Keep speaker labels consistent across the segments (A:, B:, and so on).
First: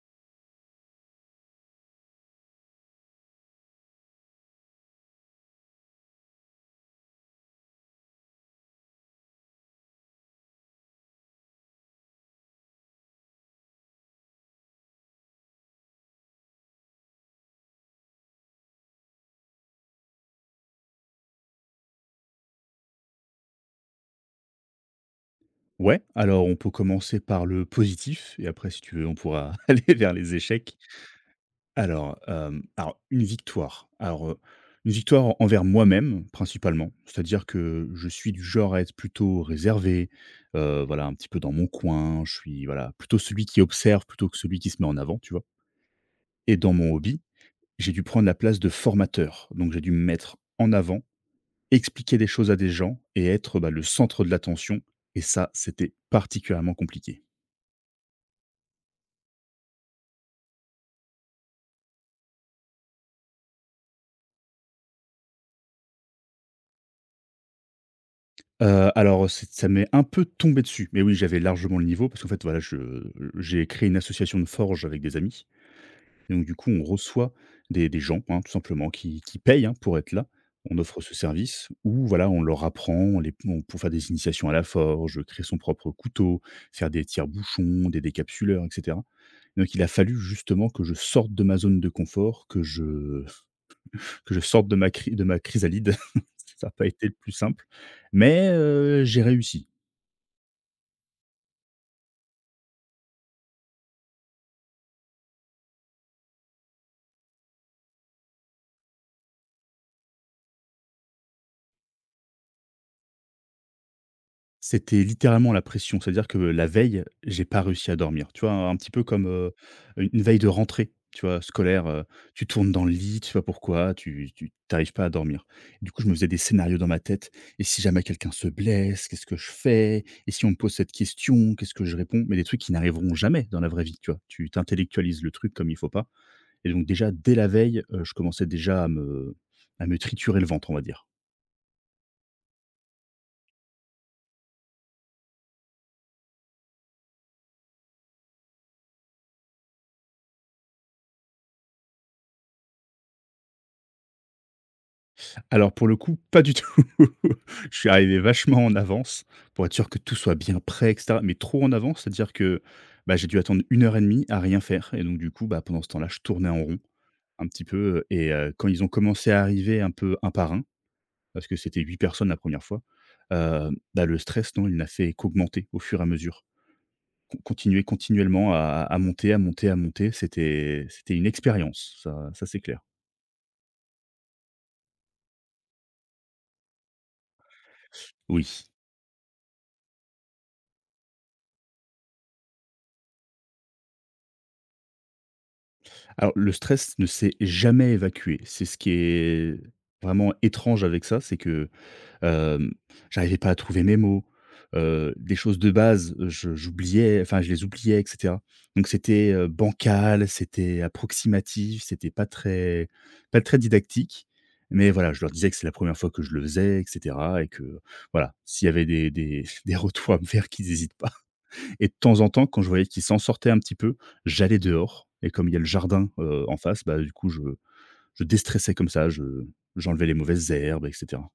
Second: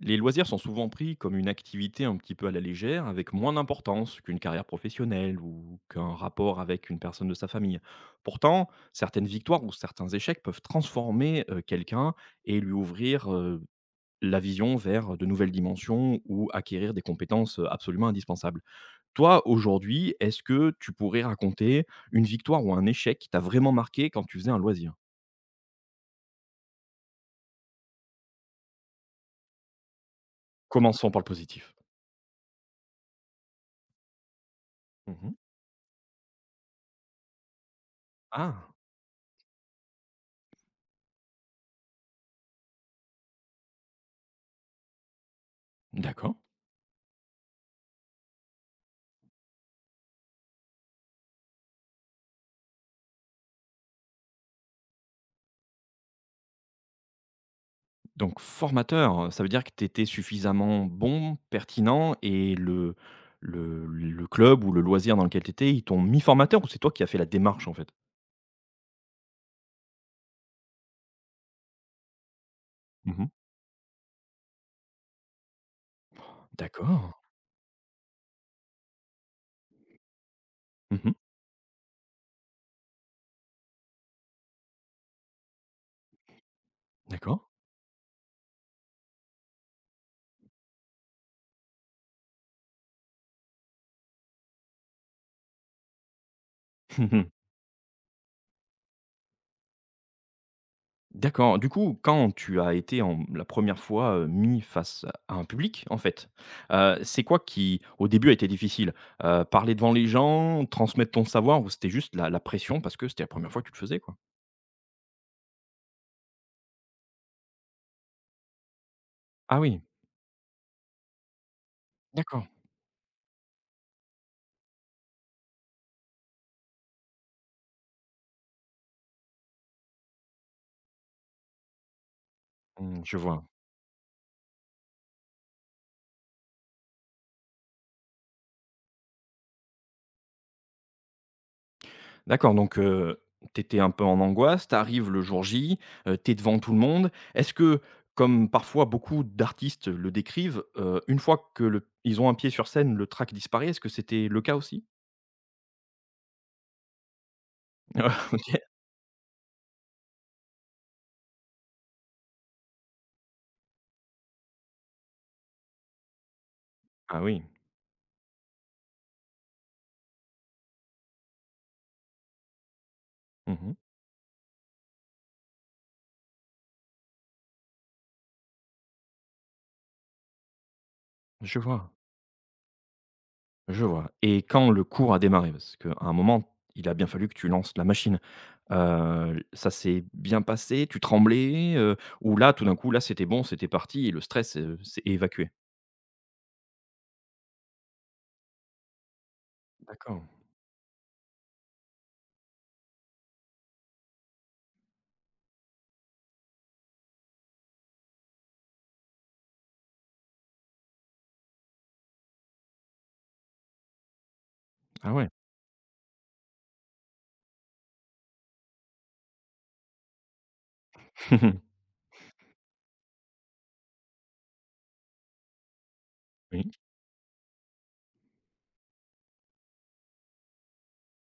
A: Les loisirs sont souvent pris comme une activité un petit peu à la légère, avec moins d'importance qu'une carrière professionnelle ou qu'un rapport avec une personne de sa famille. Pourtant, certaines victoires ou certains échecs peuvent transformer quelqu'un et lui ouvrir la vision vers de nouvelles dimensions ou acquérir des compétences absolument indispensables. Toi, aujourd'hui, est-ce que tu pourrais raconter une victoire ou un échec qui t'a vraiment marqué quand tu faisais un loisir?
B: Ouais, alors on peut commencer par le positif et après, si tu veux, on pourra aller vers les échecs.
A: Commençons par le positif.
B: Alors, alors, une
A: Mhm.
B: victoire envers moi-même principalement, c'est-à-dire que je suis du
A: Ah,
B: genre à être plutôt réservé, voilà, un petit peu dans mon coin, je suis, voilà, plutôt celui qui observe plutôt que celui qui se met en avant, tu vois?
A: d'accord.
B: Et dans mon hobby, j'ai dû prendre la place de formateur, donc j'ai dû me mettre en avant, expliquer des choses à des gens et être, bah, le centre de l'attention et ça, c'était particulièrement compliqué.
A: Donc formateur, ça veut dire que tu étais suffisamment bon, pertinent et le club ou le loisir dans lequel tu étais, ils t'ont mis formateur ou c'est toi qui as fait la démarche, en fait?
B: Alors c'est ça m'est un peu tombé dessus, mais oui, j'avais largement le niveau parce qu'en fait, voilà, je
A: Mmh.
B: j'ai créé une association de forge avec des amis et donc du coup, on
A: D'accord.
B: reçoit des gens, hein, tout simplement qui payent, hein, pour être là. On offre
A: Mmh
B: ce
A: mh.
B: service où voilà, on leur apprend, on les on pour faire des initiations à la forge, créer son propre couteau, faire des
A: D'accord.
B: tire-bouchons, des décapsuleurs et cetera. Donc il a fallu justement que je sorte de ma zone de confort, que je sorte de ma chrysalide. Ça n'a pas été le
A: Mhm.
B: plus simple, mais j'ai réussi.
A: D'accord. Du coup, quand tu as été en la première fois, mis face à un public, en fait, c'est quoi qui, au début, a été difficile? Parler devant les gens, transmettre ton savoir ou c'était juste la pression parce que c'était la première fois que tu le faisais, quoi?
B: C'était littéralement la pression, c'est-à-dire que la veille, j'ai pas réussi à dormir. Tu vois? Un petit peu comme,
A: Ah oui,
B: une veille de rentrée, tu vois? Scolaire, tu
A: d'accord.
B: tournes dans le lit, tu sais pas pourquoi, tu arrives pas à dormir. Du coup, je me faisais des scénarios dans ma tête: «Et si jamais quelqu'un se blesse, qu'est-ce que je fais? Et si on me pose cette question, qu'est-ce que je réponds?» mais des trucs qui
A: Mmh,
B: n'arriveront
A: je
B: jamais
A: vois.
B: dans la vraie vie, tu vois? Tu t'intellectualises le truc comme il faut pas et donc déjà, dès la veille, je commençais déjà à me triturer le ventre, on va dire.
A: D'accord, donc tu un peu en angoisse, t'arrives le jour J, tu devant tout le monde. Est-ce que, comme parfois beaucoup d'artistes le décrivent, une fois que le ils ont un pied sur scène, le track disparaît? Est-ce que c'était le cas aussi?
B: Alors pour le coup, pas du tout. Je suis arrivé
A: Ah,
B: vachement
A: OK.
B: en avance pour être sûr que tout soit bien prêt et cetera, mais trop en avance, c'est-à-dire que, bah, j'ai dû attendre une heure et demie à rien faire et donc du coup, bah, pendant ce temps-là, je tournais en rond
A: Ah oui.
B: un petit peu, et quand ils ont commencé à arriver un peu un par un, parce que c'était 8 personnes la première fois,
A: Mmh.
B: bah, le stress, non, il n'a fait qu'augmenter au fur et à mesure. Continuellement à monter, à monter, à monter, c'était une
A: Je vois,
B: expérience, ça c'est clair.
A: je vois et quand le cours a démarré? Parce qu'à un moment, il a bien fallu que tu lances la machine.
B: Oui.
A: Ça s'est bien passé? Tu tremblais, ou là, tout d'un coup, là, c'était bon, c'était parti et le stress, s'est évacué?
B: Alors le stress ne s'est jamais évacué. C'est ce qui est
A: D'accord.
B: vraiment étrange avec ça, c'est que Hem, j'arrivais pas à trouver mes mots, des choses de base, je j'oubliais, enfin, je les oubliais et cetera. Donc c'était, bancal, c'était approximatif, c'était pas très didactique. Mais voilà,
A: Ah
B: je
A: ouais.
B: leur disais que c'est la première fois que je le faisais et cetera et que voilà, s'il y avait des des retours à me faire, qu'ils hésitent pas. Et de temps en temps, quand je voyais qu'ils s'en sortaient un petit peu, j'allais dehors et comme il y a le jardin, en
A: Oui.
B: face, bah, du coup, je déstressais comme ça, je j'enlevais les mauvaises herbes et cetera.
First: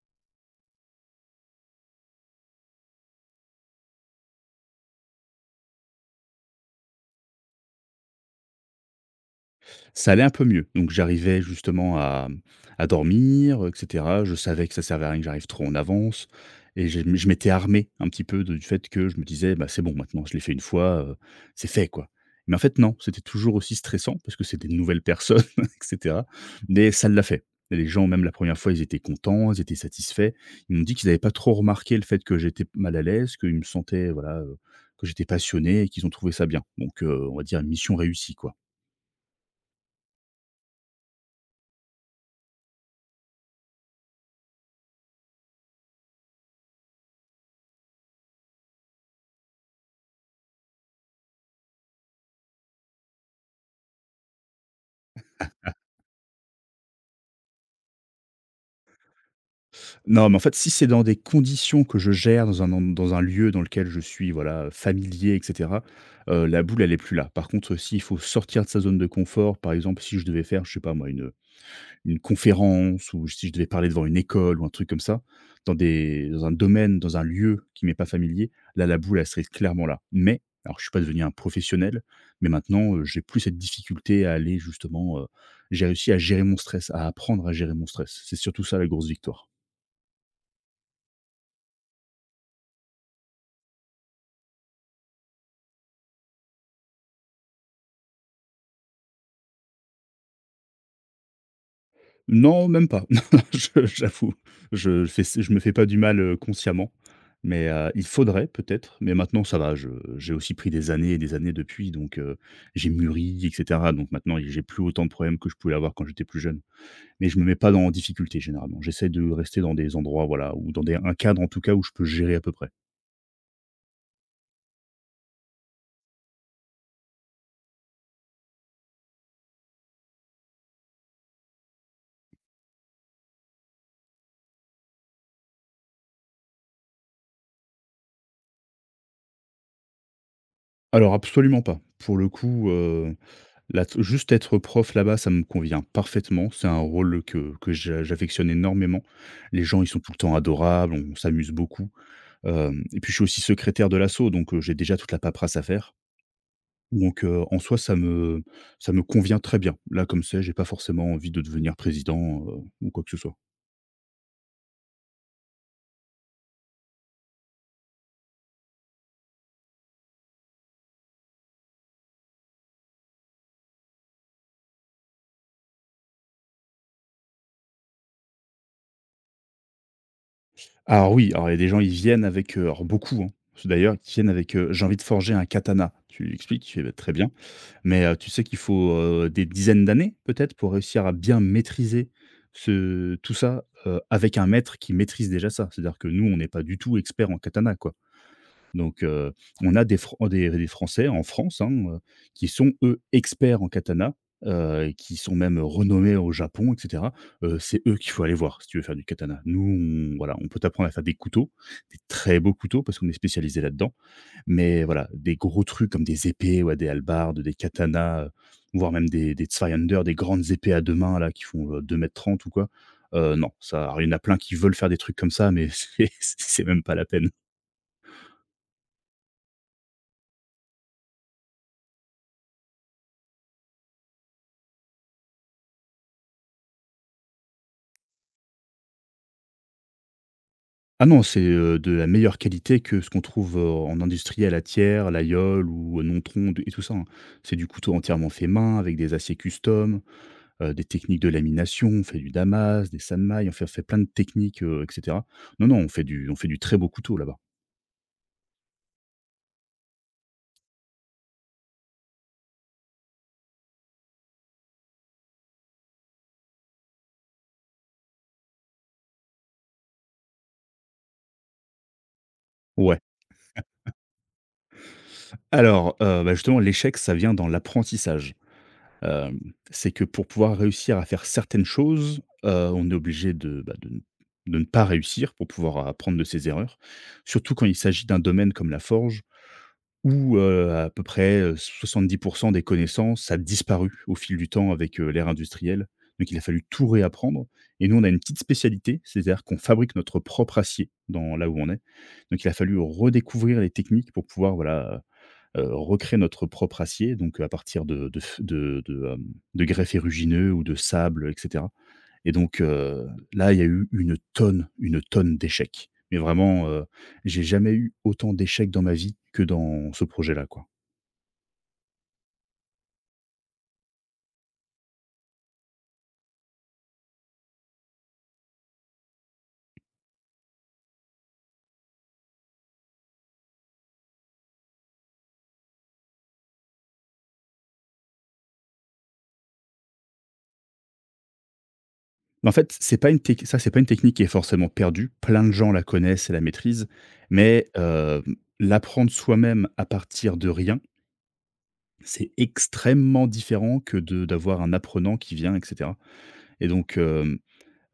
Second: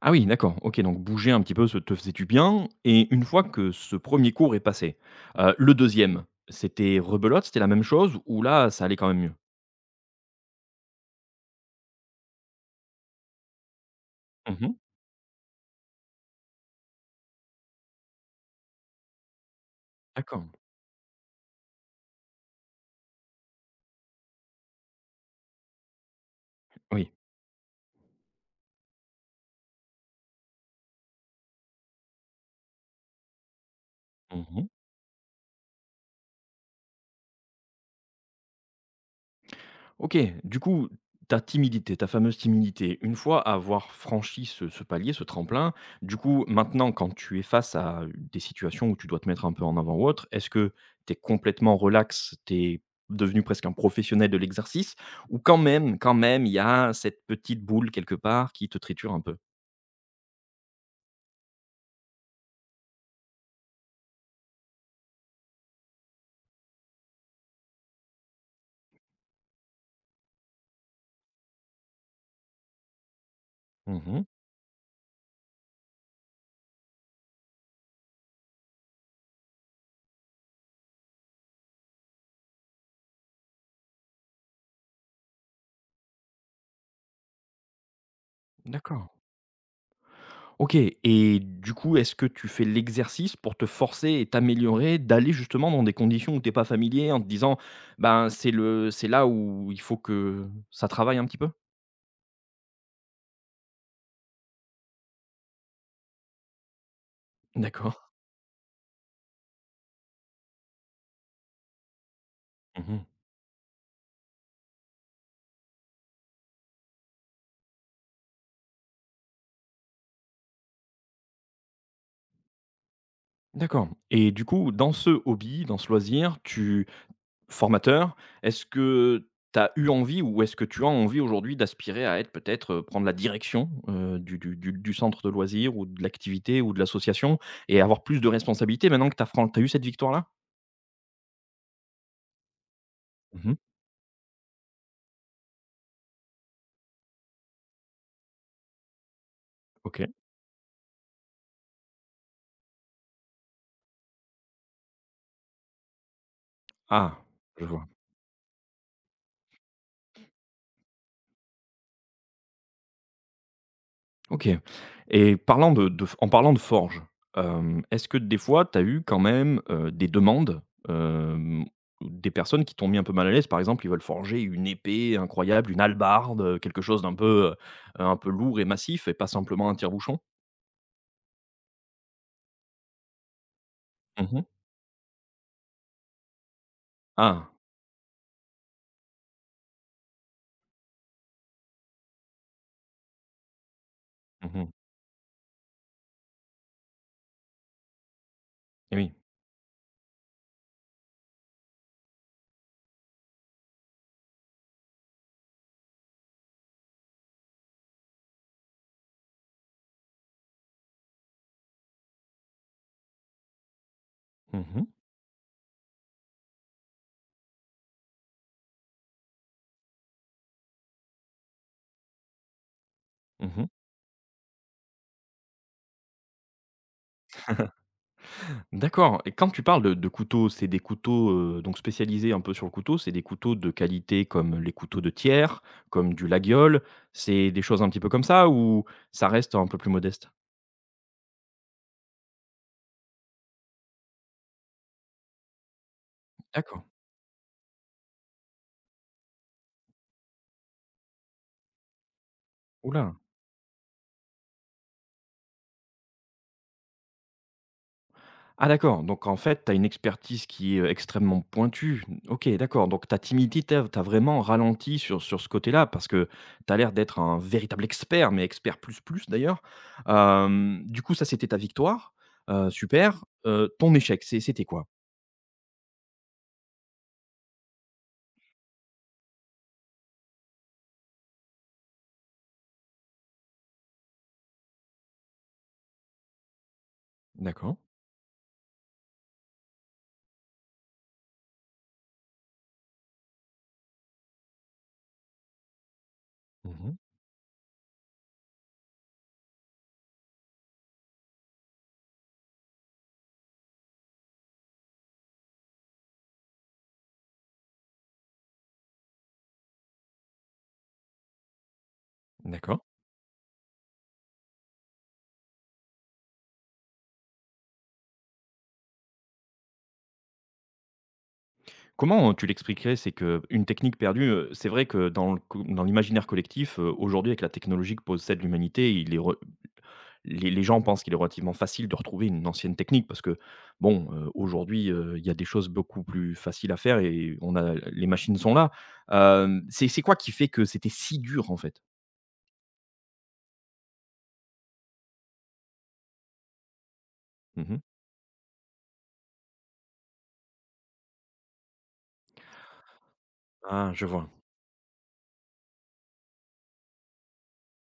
A: Ah oui, d'accord. OK, donc bouger un petit peu, ça te faisait du bien et une fois que ce premier cours est passé, le deuxième, c'était rebelote, c'était la même chose ou là, ça allait quand même mieux?
B: Ça allait un peu mieux. Donc j'arrivais justement à à dormir, et cetera. Je savais que
A: Mmh.
B: ça servait à rien que j'arrive trop en avance et je m'étais armé un petit peu de du fait que je me disais: «Bah, c'est bon maintenant, je l'ai
A: D'accord.
B: fait une fois, c'est fait, quoi». Mais en fait non, c'était toujours aussi stressant parce que c'est des nouvelles personnes, et cetera, mais ça
A: Oui.
B: l'a fait. Et les gens, même la première fois, ils étaient contents, ils étaient satisfaits. Ils m'ont dit qu'ils n'avaient pas trop remarqué le fait que j'étais mal à l'aise, qu'ils me sentaient, voilà,
A: Mmh.
B: que j'étais passionné et qu'ils ont trouvé ça bien. Donc on va dire mission réussie, quoi.
A: OK, du coup, ta timidité, ta fameuse timidité, une fois avoir franchi ce palier, ce tremplin, du coup, maintenant, quand tu es face à des situations où tu dois te mettre un peu en avant ou autre, est-ce que tu es complètement relax, tu es devenu presque un professionnel de l'exercice ou quand même, il y a cette petite boule quelque part qui te triture un peu?
B: Non, mais en fait, si c'est dans des conditions que je gère, dans un lieu dans lequel je suis, voilà, familier et cetera, la boule, elle est plus là. Par contre, s'il faut sortir de sa zone de confort, par exemple, si je devais faire, je sais pas moi, une conférence ou si je devais parler devant une
A: Mmh.
B: école ou un truc comme ça, dans un domaine, dans un lieu qui m'est pas familier, là, la boule, elle serait clairement là. Mais, alors je suis pas devenu un professionnel, mais maintenant, j'ai plus cette difficulté à aller justement, j'ai réussi à gérer mon stress, à apprendre à gérer mon stress. C'est surtout ça la grosse
A: D'accord.
B: victoire.
A: OK et du coup, est-ce que tu fais l'exercice pour te forcer et t'améliorer d'aller justement dans des conditions où t'es pas familier en te disant: «Ben, c'est là où il faut que ça travaille un petit peu»?
B: Non, même pas. Je j'avoue, je me fais pas du mal, consciemment, mais
A: D'accord.
B: il faudrait peut-être, mais maintenant ça va, je j'ai aussi pris des années et des années depuis donc j'ai
A: Mmh.
B: mûri et cetera donc maintenant j'ai plus autant de problèmes que je pouvais avoir quand j'étais plus jeune. Mais je me mets pas dans en difficulté généralement. J'essaie de rester dans des endroits, voilà, ou dans des un cadre en tout cas où je peux gérer à peu près.
A: D'accord et du coup, dans ce hobby, dans ce loisir, tu formateur, est-ce que tu as eu envie ou est-ce que tu as envie aujourd'hui d'aspirer à être peut-être, prendre la direction, du centre de loisirs ou de l'activité ou de l'association et avoir plus de responsabilités maintenant que tu as eu cette victoire-là?
B: Alors absolument pas. Pour le coup,
A: Mmh.
B: Là t juste être prof là-bas, ça me convient parfaitement. C'est un rôle que j'affectionne énormément. Les gens, ils sont
A: OK.
B: tout le temps adorables, on s'amuse beaucoup, hem et puis je suis aussi secrétaire de l'asso, donc j'ai déjà toute la paperasse à faire.
A: Ah,
B: Donc en
A: je
B: soi,
A: vois.
B: ça me convient très bien. Là, comme c'est, j'ai pas forcément envie de devenir président, ou quoi que ce soit.
A: OK et parlant de en parlant de forge, est-ce que des fois tu as eu quand même, des demandes, hem, des personnes qui t'ont mis un peu mal à l'aise? Par exemple, ils veulent forger une épée incroyable, une hallebarde, quelque chose d'un peu, un peu lourd et massif et pas simplement un tire-bouchon?
B: Alors oui, alors il y a des gens, ils viennent avec, alors beaucoup, hein, d'ailleurs, qui viennent
A: Mmh.
B: avec: «J'ai envie de forger un katana». Tu lui expliques, tu fais: «Bah, très bien».
A: Ah!
B: Mais tu sais qu'il faut, des dizaines d'années peut-être pour réussir à bien maîtriser ce tout ça, avec un
A: Mmh mh.
B: maître qui maîtrise déjà ça. C'est-à-dire que nous, on n'est pas du tout expert en katana, quoi. Donc
A: Oui.
B: on a des Français en France, hein, qui sont eux experts en katana, et qui sont même renommés au Japon et cetera. C'est eux qu'il faut aller voir si tu veux faire du katana. Nous, on voilà, on peut t'apprendre à faire des couteaux, des très beaux couteaux parce qu'on est spécialisé là-dedans.
A: Mmh
B: Mais
A: mh.
B: voilà, des gros trucs comme des épées, ouais, des hallebardes, des katanas, voire même des Zweihänder, des grandes épées à 2 mains là qui font, 2 m 30 ou quoi. Non,
A: Mmh.
B: ça alors il y en a plein qui veulent faire des trucs comme ça, mais c'est même pas la peine.
A: D'accord et quand tu parles de couteaux, c'est des couteaux, donc spécialisés un peu sur le couteau, c'est des couteaux de qualité comme les couteaux de tiers, comme du Laguiole? C'est des choses un petit peu comme ça ou ça reste un peu plus modeste?
B: Ah non, c'est, de la meilleure qualité que ce qu'on trouve, en industrie à la Thiers, La Yole ou Nontron d et tout
A: D'accord.
B: ça, hein. C'est du couteau entièrement fait main avec des aciers custom, des techniques de lamination, on fait du damas, des
A: Oula.
B: sanmaï, on fait plein de techniques, et cetera. Non, non, on fait du très beau couteau là-bas.
A: Ah d'accord, donc en fait, tu as une expertise qui est, extrêmement pointue. OK, d'accord, donc ta timidité tu as vraiment ralenti sur ce côté-là parce que tu as l'air d'être un véritable expert, mais expert plus plus d'ailleurs. Du coup, ça, c'était ta victoire,
B: Ouais.
A: super. Ton échec, c'était quoi?
B: Alors, bah, justement l'échec ça vient dans l'apprentissage. C'est que pour pouvoir réussir à faire certaines choses, on est obligé de, bah, de n de ne pas réussir pour pouvoir apprendre de ses erreurs. Surtout quand il
A: D'accord.
B: s'agit d'un domaine comme la forge où, à peu près, 70 des connaissances a disparu au fil du temps avec, l'ère industrielle. Donc il a fallu tout
A: Mmh.
B: réapprendre et nous on a une petite spécialité, c'est-à-dire qu'on fabrique notre propre acier dans là où on est. Donc il a fallu redécouvrir les techniques pour pouvoir, voilà, recréer notre propre acier, donc à partir de f de, hem, de grès ferrugineux ou de sable, et cetera et donc
A: D'accord.
B: là, il y a eu une tonne d'échecs. Mais vraiment, j'ai jamais eu autant d'échecs dans ma vie que dans ce projet-là, quoi.
A: Comment tu l'expliquerais? C'est que une technique perdue, c'est vrai que dans le co dans l'imaginaire collectif, aujourd'hui avec la technologie que possède l'humanité, il est re les gens pensent qu'il est relativement facile de retrouver une ancienne technique parce que bon, aujourd'hui, il y a des choses beaucoup plus faciles à faire et on a les machines sont là. C'est quoi qui fait que c'était si dur en fait?
B: En fait, c'est pas c'est pas une technique qui est forcément perdue. Plein de gens la connaissent et la maîtrisent, mais
A: Mmh.
B: l'apprendre soi-même à partir de rien, c'est extrêmement différent
A: Ah
B: que
A: je
B: de
A: vois.
B: d'avoir un apprenant qui vient, et cetera et donc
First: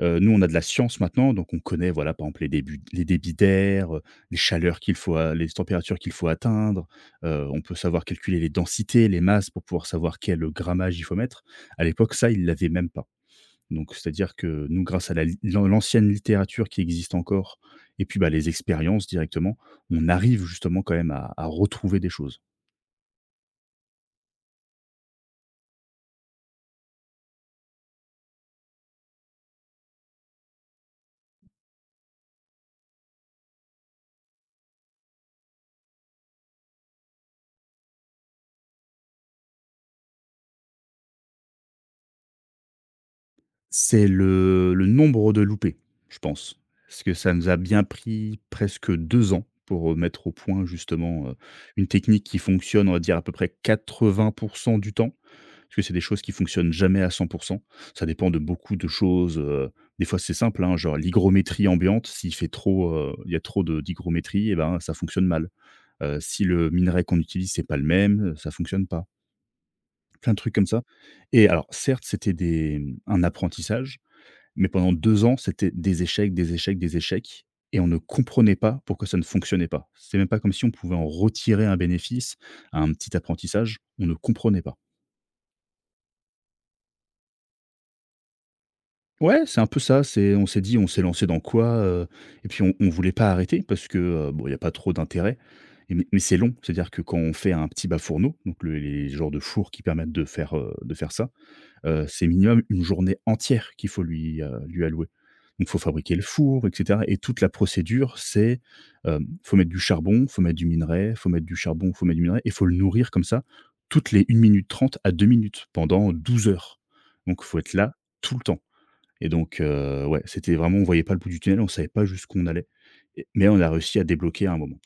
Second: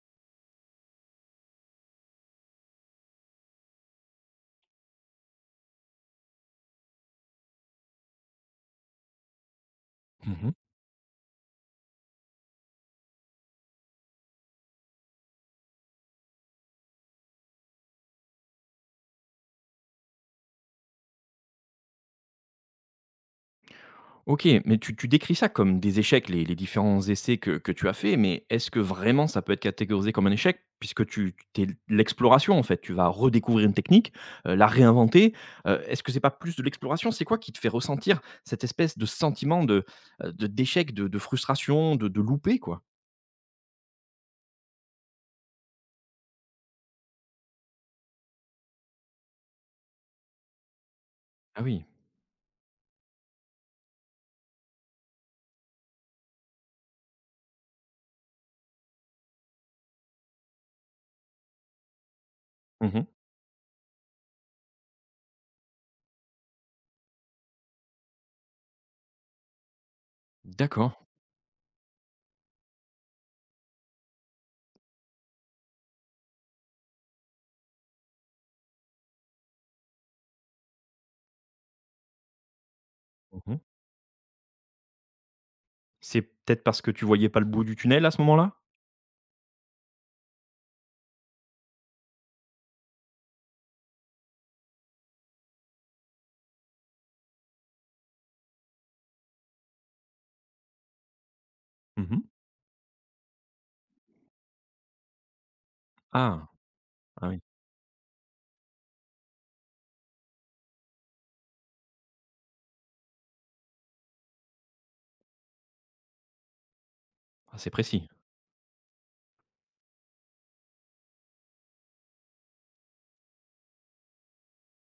B: Nous, on a de la science maintenant, donc on connaît, voilà, par exemple, les débits d'air, les températures qu'il faut atteindre. On peut savoir calculer les densités, les masses pour pouvoir savoir quel
A: Mmh.
B: grammage il faut mettre. À l'époque, ça, ils l'avaient même pas. Donc c'est-à-dire que nous, grâce à la li l'an l'ancienne littérature qui existe encore et puis, bah, les expériences directement, on arrive justement quand même à retrouver des choses.
A: OK, mais tu décris ça comme des échecs, les différents essais que tu as faits, mais est-ce que vraiment ça peut être catégorisé comme un échec? Puisque tu t'es l'exploration, en fait, tu vas redécouvrir une technique, la réinventer, est-ce que c'est pas plus de l'exploration? C'est quoi qui te fait ressentir cette espèce de sentiment de d'échec, de frustration, de loupé, quoi?
B: C'est le nombre de loupés, je pense. Parce que ça nous a bien pris presque 2 ans pour, mettre au point justement,
A: Ah oui.
B: une technique qui fonctionne, on va dire à peu près 80 du temps, parce que c'est des choses qui fonctionnent jamais à 100%. Ça dépend de beaucoup de choses, des fois c'est simple, hein, genre l'hygrométrie ambiante, s'il fait trop,
A: Mmh.
B: il y a trop de d'hygrométrie et ben, ça fonctionne mal. Si le minerai qu'on utilise, c'est pas le même, ça fonctionne pas. Plein de trucs comme ça
A: D'accord.
B: et alors certes, c'était un apprentissage, mais pendant 2 ans, c'était des échecs, des échecs, des échecs et on ne comprenait pas pourquoi ça ne fonctionnait pas. C'est même pas comme si on pouvait en retirer un bénéfice, un petit
A: Mmh.
B: apprentissage, on ne comprenait pas.
A: C'est peut-être parce que tu voyais pas le bout du tunnel à ce moment-là?
B: Ouais, c'est un peu ça, c'est on s'est dit: «On s'est lancé dans quoi?» Et puis on voulait pas arrêter parce que, bon, il y a pas trop d'intérêt. Et mais c'est long. C'est-à-dire que quand on fait un petit bas fourneau, donc le les genres de fours qui permettent de faire ça,
A: Mmh.
B: c'est minimum une journée entière qu'il faut lui allouer. Donc il faut fabriquer le
A: Ah!
B: four et cetera, et
A: Ah
B: toute
A: oui.
B: la procédure, c'est, faut mettre du charbon, faut mettre du minerai, faut mettre du charbon, faut mettre du minerai et faut le nourrir comme ça toutes les 1 minute 30 à 2 minutes pendant 12 heures. Donc
A: Ah,
B: faut
A: c'est
B: être là
A: précis.
B: tout le temps. Et donc ouais, c'était vraiment on voyait pas le bout du tunnel, on savait pas jusqu'où on allait. Et on a réussi à débloquer à un moment.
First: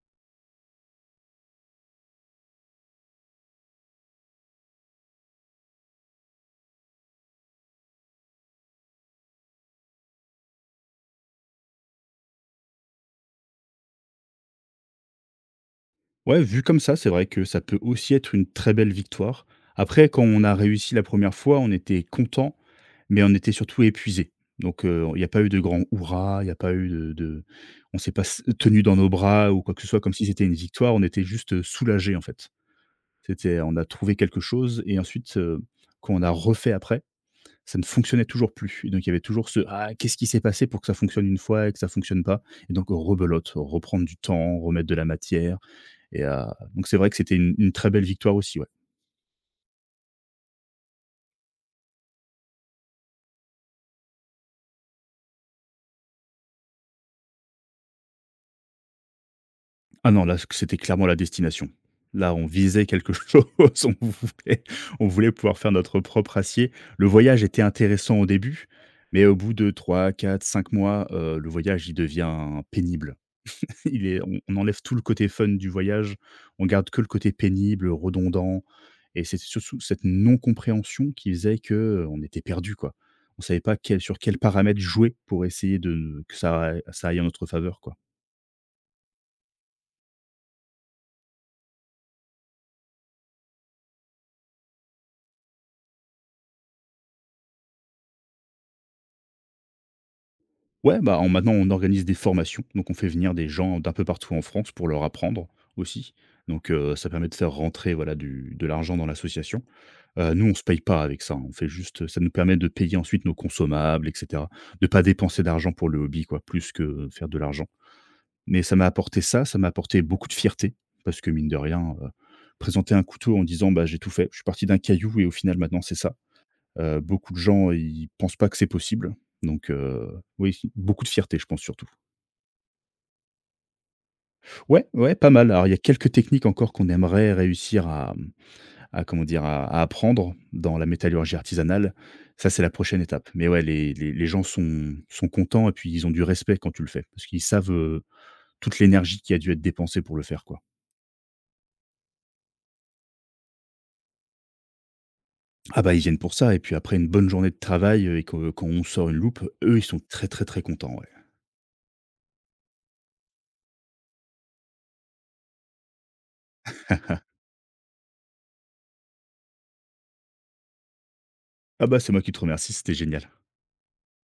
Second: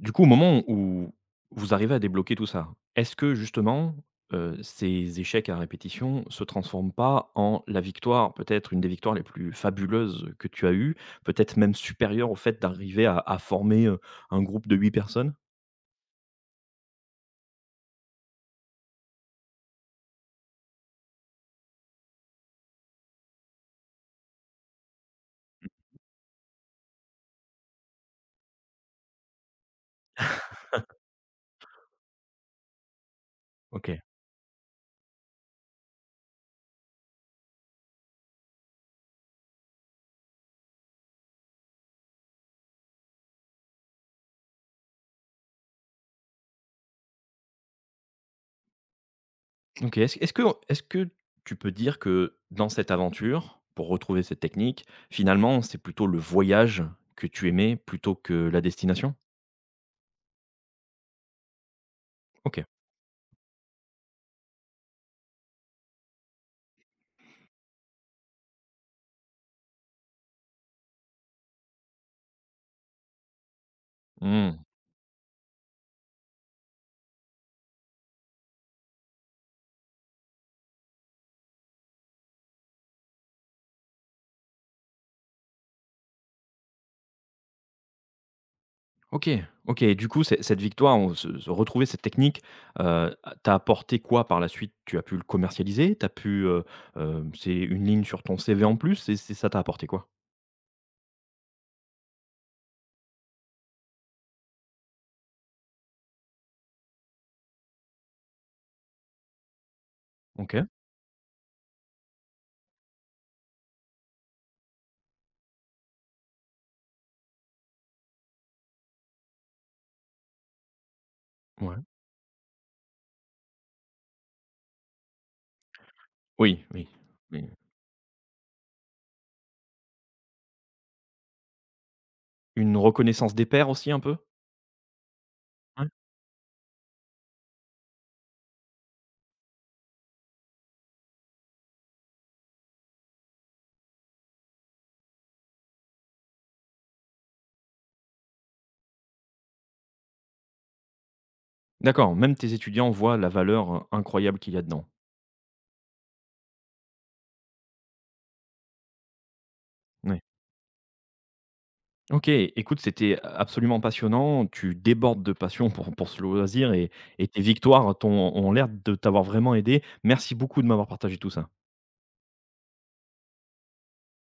A: Du coup, au moment où vous arrivez à débloquer tout ça, est-ce que justement, ces échecs à répétition se transforment pas en la victoire, peut-être une des victoires les plus fabuleuses que tu as eues, peut-être même supérieure au fait d'arriver à former, un groupe de huit personnes?
B: Ouais, vu comme ça, c'est vrai que ça peut aussi être une très belle victoire. Après, quand on a réussi la première fois, on était content. Mais on était surtout épuisés. Donc il n'y a pas eu de grands hurrahs, il n'y a pas eu de on s'est pas s tenus dans nos bras ou quoi que ce soit comme si c'était une victoire. On était juste soulagés, en fait. C'était on a
A: OK.
B: trouvé quelque chose et ensuite, quand on a refait après, ça ne fonctionnait toujours plus et donc il y avait toujours ce: «Ah, qu'est-ce qui s'est passé pour que ça fonctionne une fois et que ça fonctionne pas?» Et donc rebelote, reprendre du temps, remettre de la matière. Et donc c'est vrai que c'était une très belle victoire aussi, ouais.
A: OK. Est-ce que tu peux dire que dans cette aventure, pour retrouver cette technique, finalement, c'est plutôt le voyage que tu aimais plutôt que la destination?
B: Ah non, là, c'était clairement la destination. Là, on
A: OK.
B: visait quelque chose, on voulait pouvoir faire notre propre acier. Le voyage était intéressant au début, mais au bout de 3, 4, 5 mois, le voyage, il devient pénible. Il est
A: Mmh.
B: on enlève tout le côté fun du voyage, on garde que le côté pénible, redondant et c'est surtout cette non-compréhension qui faisait que on était perdu, quoi. On savait pas quel sur quels paramètres jouer pour essayer de que ça aille en notre faveur, quoi.
A: OK, OK et du coup, c'est cette victoire, on se retrouver cette technique, heu, t'a apporté quoi par la suite? Tu as pu le commercialiser? T'as pu, c'est une ligne sur ton CV en plus? C'est ça t'a apporté quoi?
B: Ouais, bah, on maintenant on organise des formations, donc on fait venir des gens d'un peu partout en France pour leur apprendre aussi. Donc ça permet de faire rentrer, voilà, du de l'argent dans l'association. Nous, on se
A: OK,
B: paye pas avec ça, on fait juste ça nous permet de payer ensuite nos consommables et cetera, de pas dépenser d'argent pour le hobby, quoi, plus que faire de l'argent. Mais ça m'a apporté ça, ça m'a apporté beaucoup de fierté parce que mine de
A: ouais.
B: rien, présenter un couteau en disant: «Bah, j'ai tout fait, je suis parti d'un caillou et au final maintenant c'est ça»,
A: Oui, oui,
B: beaucoup de
A: oui.
B: gens ils pensent pas que c'est possible. Donc oui, beaucoup de fierté je pense surtout.
A: Une reconnaissance des pairs aussi un peu?
B: Ouais, ouais, pas mal. Alors il y a
A: Ouais.
B: quelques techniques encore qu'on aimerait réussir à comment dire? À apprendre dans la métallurgie artisanale. Ça, c'est la prochaine étape. Mais ouais, les gens sont contents et puis ils ont du respect quand tu le fais, parce qu'ils savent, toute l'énergie qui a dû être dépensée pour le faire, quoi.
A: D'accord, même tes étudiants voient la valeur, incroyable qu'il y a dedans.
B: Ah bah, ils viennent pour ça et puis après une bonne journée de travail, et que quand on sort une loupe, eux, ils sont
A: Ouais.
B: très, très, très contents, ouais.
A: OK, écoute, c'était absolument passionnant. Tu débordes de passion pour ce loisir et tes victoires t'ont ont l'air de t'avoir vraiment aidé. Merci beaucoup de m'avoir partagé tout ça.
B: Ah bah, c'est moi qui te remercie, c'était génial.